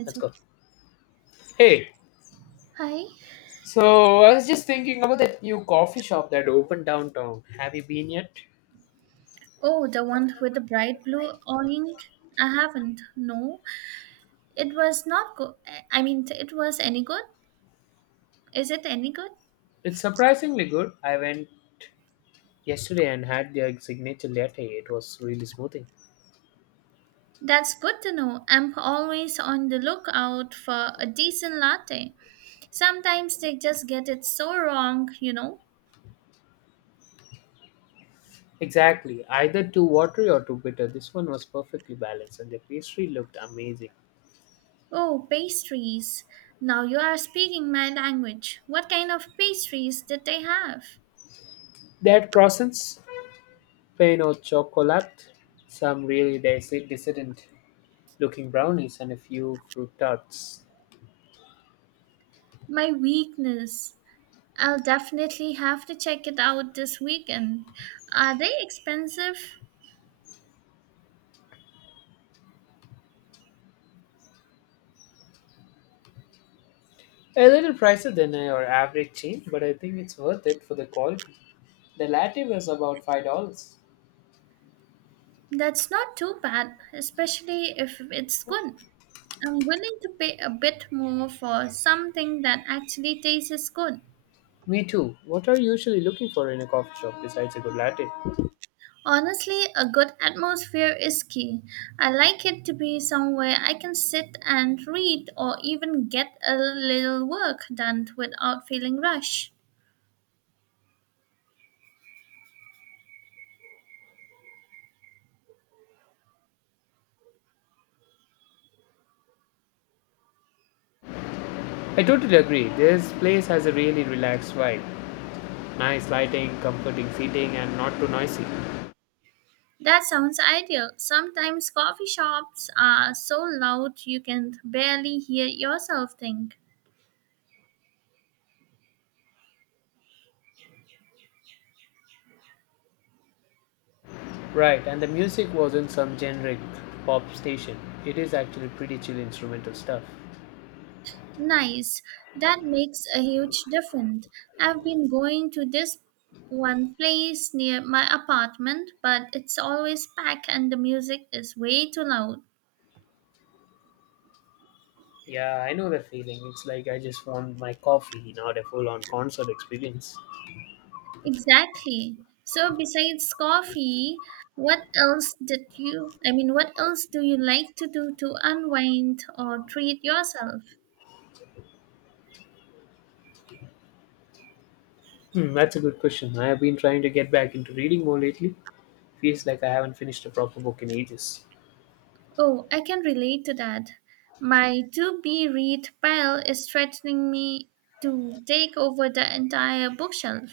It's Let's go. okay. Hey, Hi. so I was just thinking about that new coffee shop that opened downtown. Have you been yet? Oh, the one with the bright blue orange. I haven't. No, it was not good. I mean, it was any good. Is it any good? It's surprisingly good. I went yesterday and had their signature latte. It was really smoothing. That's good to know. I'm always on the lookout for a decent latte. Sometimes they just get it so wrong, you know. Exactly. Either too watery or too bitter. This one was perfectly balanced and the pastry looked amazing. Oh, pastries. Now you are speaking my language. What kind of pastries did they have? They had croissants, plain au chocolate, some really decadent looking brownies, and a few fruit tarts. My weakness. I'll definitely have to check it out this weekend. Are they expensive? A little pricier than our average chain, but I think it's worth it for the quality. The latte was about $5. That's not too bad, especially if it's good. I'm willing to pay a bit more for something that actually tastes good. Me too. What are you usually looking for in a coffee shop besides a good latte? Honestly, a good atmosphere is key. I like it to be somewhere I can sit and read or even get a little work done without feeling rushed. I totally agree. This place has a really relaxed vibe. Nice lighting, comforting seating, and not too noisy. That sounds ideal. Sometimes coffee shops are so loud you can barely hear yourself think. Right, and the music wasn't some generic pop station. It is actually pretty chill instrumental stuff. Nice. That makes a huge difference. I've been going to this one place near my apartment, but it's always packed and the music is way too loud. Yeah, I know the feeling. It's like I just want my coffee, not a full on concert experience. Exactly. So besides coffee, what else did you I mean what else do you like to do to unwind or treat yourself? Hmm, that's a good question. I have been trying to get back into reading more lately. Feels like I haven't finished a proper book in ages. Oh, I can relate to that. My to be read pile is threatening me to take over the entire bookshelf.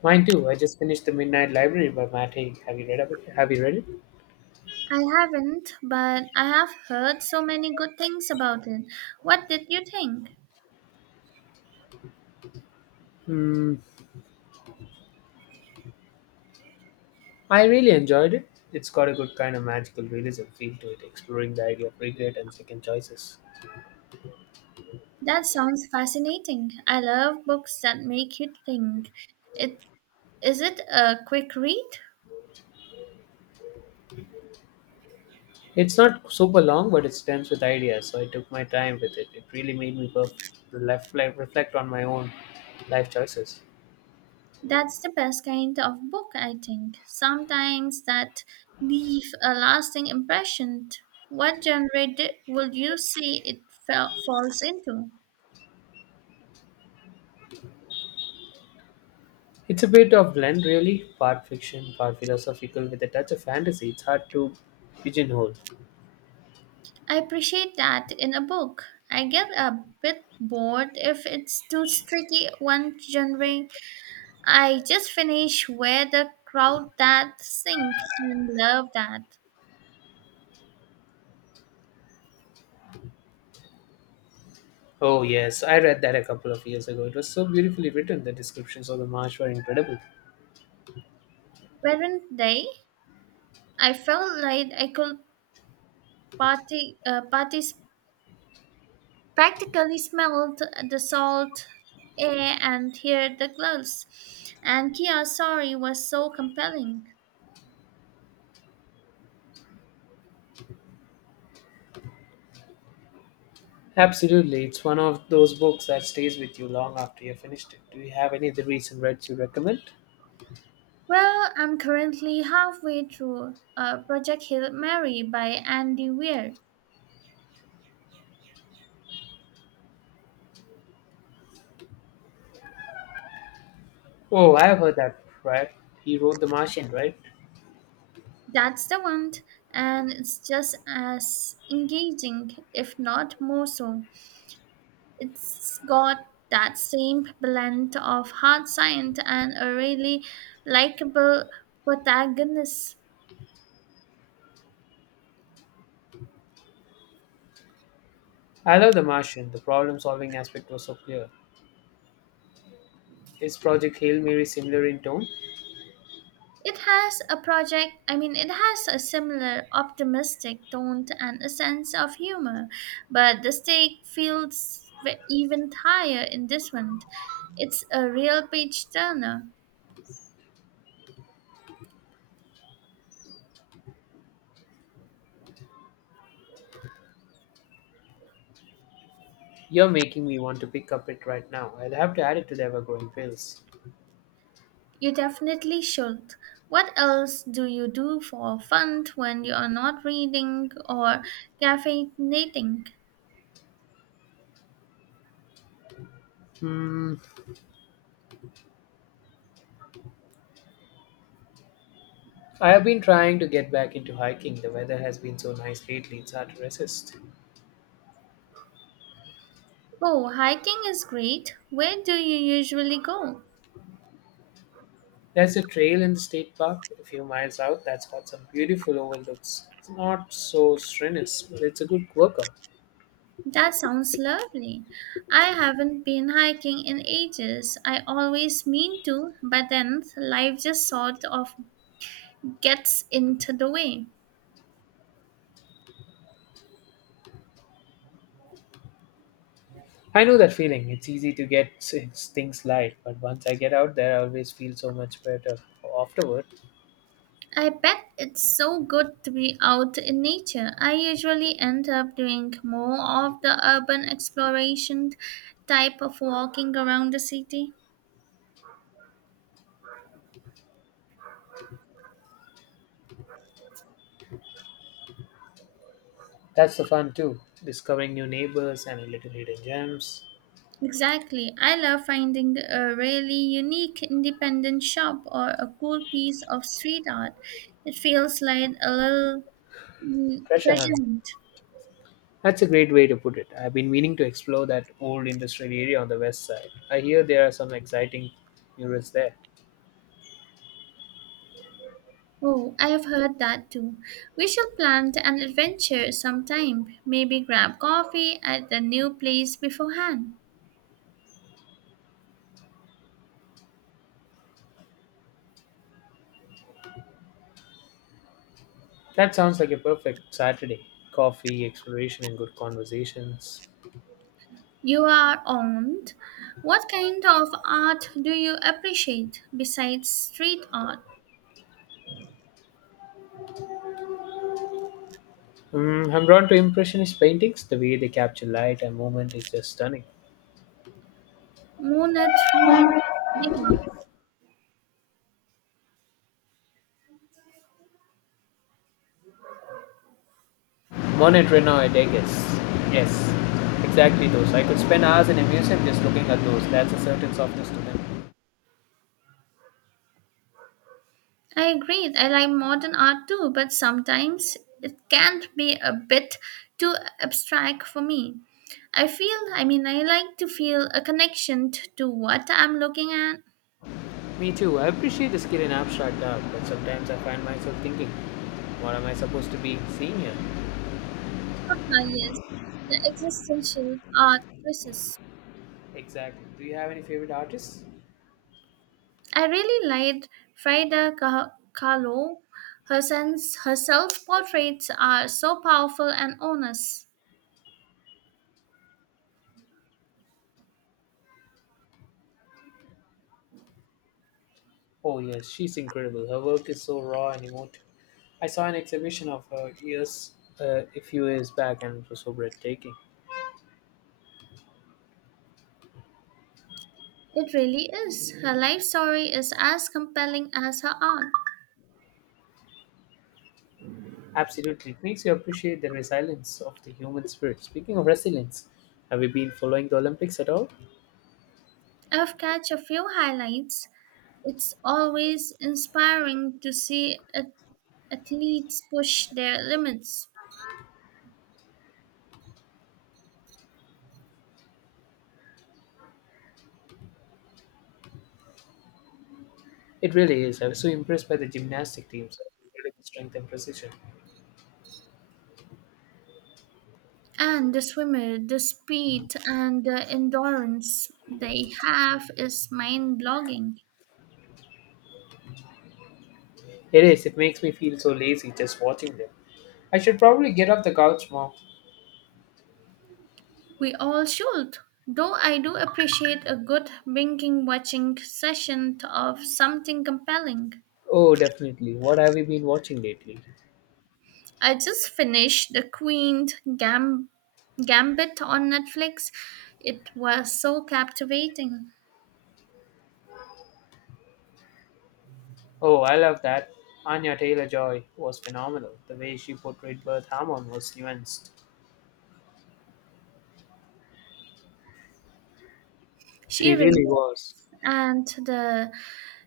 Mine too. I just finished The Midnight Library by Matt Haig. Have you read of it? Have you read it? I haven't, but I have heard so many good things about it. What did you think? Hmm. I really enjoyed it. It's got a good kind of magical realism feel to it, exploring the idea of regret and second choices. That sounds fascinating. I love books that make you think. It is it a quick read? It's not super long, but it's dense with ideas, so I took my time with it. It really made me like, reflect on my own life choices. That's the best kind of book, I think. Sometimes that leave a lasting impression. What genre would you see it falls into? It's a bit of blend, really, part fiction, part philosophical, with a touch of fantasy. It's hard to pigeonhole. I appreciate that in a book. I get a bit bored if it's too tricky one genre. I just finished Where the Crowd That Sink and love that. Oh yes, I read that a couple of years ago. It was so beautifully written. The descriptions of the marsh were incredible. Weren't they? I felt like I could party, participate practically smelled the salt air and heard the gloves. And Kia's story was so compelling. Absolutely, it's one of those books that stays with you long after you've finished it. Do you have any other recent reads you recommend? Well, I'm currently halfway through Project Hail Mary by Andy Weir. Oh, I have heard that. Right, he wrote The Martian, right? That's the one, and it's just as engaging, if not more so. It's got that same blend of hard science and a really likable protagonist. I love The Martian. The problem-solving aspect was so clear. Is Project Hail Mary similar in tone? It has a similar optimistic tone and a sense of humor, but the stake feels even higher in this one. It's a real page turner. You're making me want to pick up it right now. I'll have to add it to the ever-growing pills. You definitely should. What else do you do for fun when you are not reading or caffeinating? Hmm, I have been trying to get back into hiking. The weather has been so nice lately; it's hard to resist. Oh, hiking is great. Where do you usually go? There's a trail in the state park a few miles out that's got some beautiful overlooks. It's not so strenuous, but it's a good workout. That sounds lovely. I haven't been hiking in ages. I always mean to, but then life just sort of gets into the way. I know that feeling. It's easy to get things light, but once I get out there, I always feel so much better afterward. I bet it's so good to be out in nature. I usually end up doing more of the urban exploration type of walking around the city. That's the fun too. Discovering new neighbors and a little hidden gems. Exactly. I love finding a really unique independent shop or a cool piece of street art. It feels like a little Treasure treasure hunt. hunt. That's a great way to put it. I've been meaning to explore that old industrial area on the west side. I hear there are some exciting murals there. Oh, I have heard that too. We shall plan an adventure sometime. Maybe grab coffee at the new place beforehand. That sounds like a perfect Saturday. Coffee, exploration, and good conversations. You are on. What kind of art do you appreciate besides street art? Mm, I'm drawn to Impressionist paintings. The way they capture light and movement is just stunning. Monet, Degas. Monet Renoir, Degas. Yes, exactly those. I could spend hours in a museum just looking at those. That's a certain softness to them. I agree. I like modern art too, but sometimes it can be a bit too abstract for me. I like to feel a connection to what I'm looking at. Me too. I appreciate the skill in abstract art, but sometimes I find myself thinking, what am I supposed to be seeing here? Ah, yes, the existential art crisis. Exactly. Do you have any favorite artists? I really liked Frida Kahlo. Her self-portraits are so powerful and honest. Oh, yes, she's incredible. Her work is so raw and emotive. I saw an exhibition of years a few years back, and it was so breathtaking. It really is. Her life story is as compelling as her art. Absolutely, it makes you appreciate the resilience of the human spirit. Speaking of resilience, have you been following the Olympics at all? I've catch a few highlights. It's always inspiring to see athletes push their limits. It really is. I was so impressed by the gymnastic teams, incredible strength and precision. And the swimmer, the speed and the endurance they have is mind blogging. It is. It makes me feel so lazy just watching them. I should probably get off the couch more. We all should. Though I do appreciate a good binking watching session of something compelling. Oh, definitely. What have you been watching lately? I just finished The Queen Gam- Gambit on Netflix. It was so captivating. Oh, I love that. Anya Taylor Joy was phenomenal. The way she portrayed Birth Hammond was nuanced. She She raced, really was. and the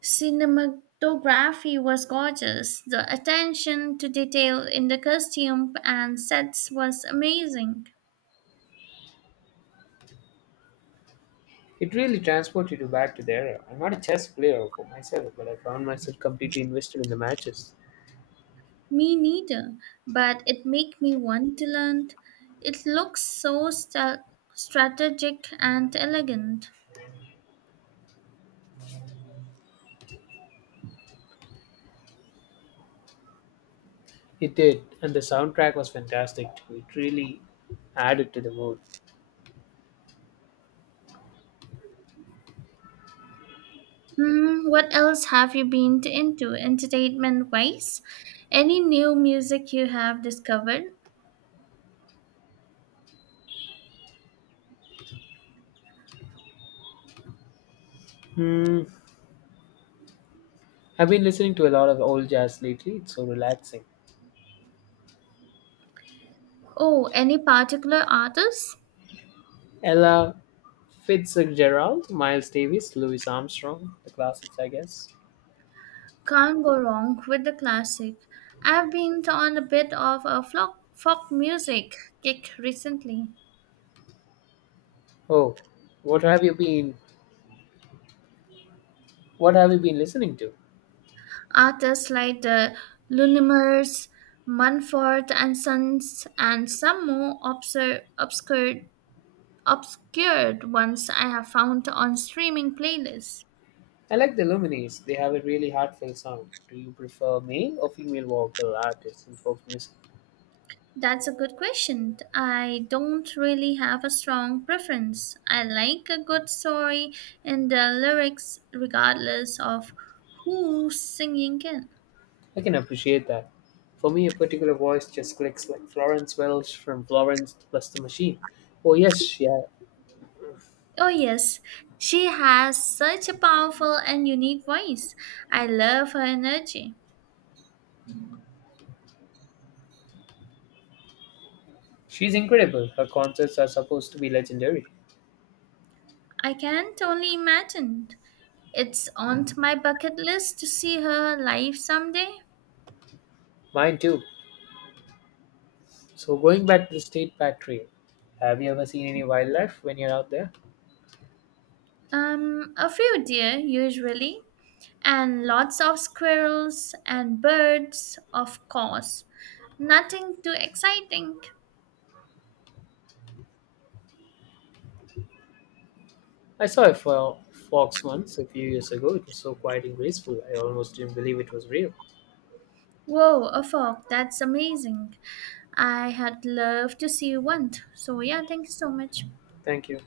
cinematography was gorgeous. The attention to detail in the costume and sets was amazing. It really transported you back to the era. I'm not a chess player for myself, but I found myself completely invested in the matches. Me neither, but it made me want to learn. It looks so strategic and elegant. It did, and the soundtrack was fantastic too. It really added to the mood. Hmm, what else have you been into entertainment wise? Any new music you have discovered? Hmm. I've been listening to a lot of old jazz lately. It's so relaxing. Oh, any particular artists? Ella Fitzgerald, Miles Davis, Louis Armstrong, the classics, I guess. Can't go wrong with the classic. I've been on a bit of a folk music kick recently. Oh, what have you been? What have you been listening to? Artists like the Lumineers, Mumford and Sons, and some more obscure, obscure, obscured ones I have found on streaming playlists. I like the Lumineers. They have a really heartfelt sound. Do you prefer male or female vocal artists in folk music? That's a good question. I don't really have a strong preference. I like a good story and the lyrics, regardless of who's singing it. I can appreciate that. For me, a particular voice just clicks like Florence Welsh from Florence plus the Machine. Oh, yes, yeah. Oh, yes, she has such a powerful and unique voice. I love her energy. She's incredible. Her concerts are supposed to be legendary. I can't only imagine. It's on my bucket list to see her live someday. Mine too. So, going back to the state park trail, have you ever seen any wildlife when you're out there? A few, dear, usually. And lots of squirrels and birds, of course. Nothing too exciting. I saw a fox once a few years ago. It was so quiet and graceful, I almost didn't believe it was real. Whoa, a fog. That's amazing. I had loved to see one. So, yeah, thank you so much. Thank you.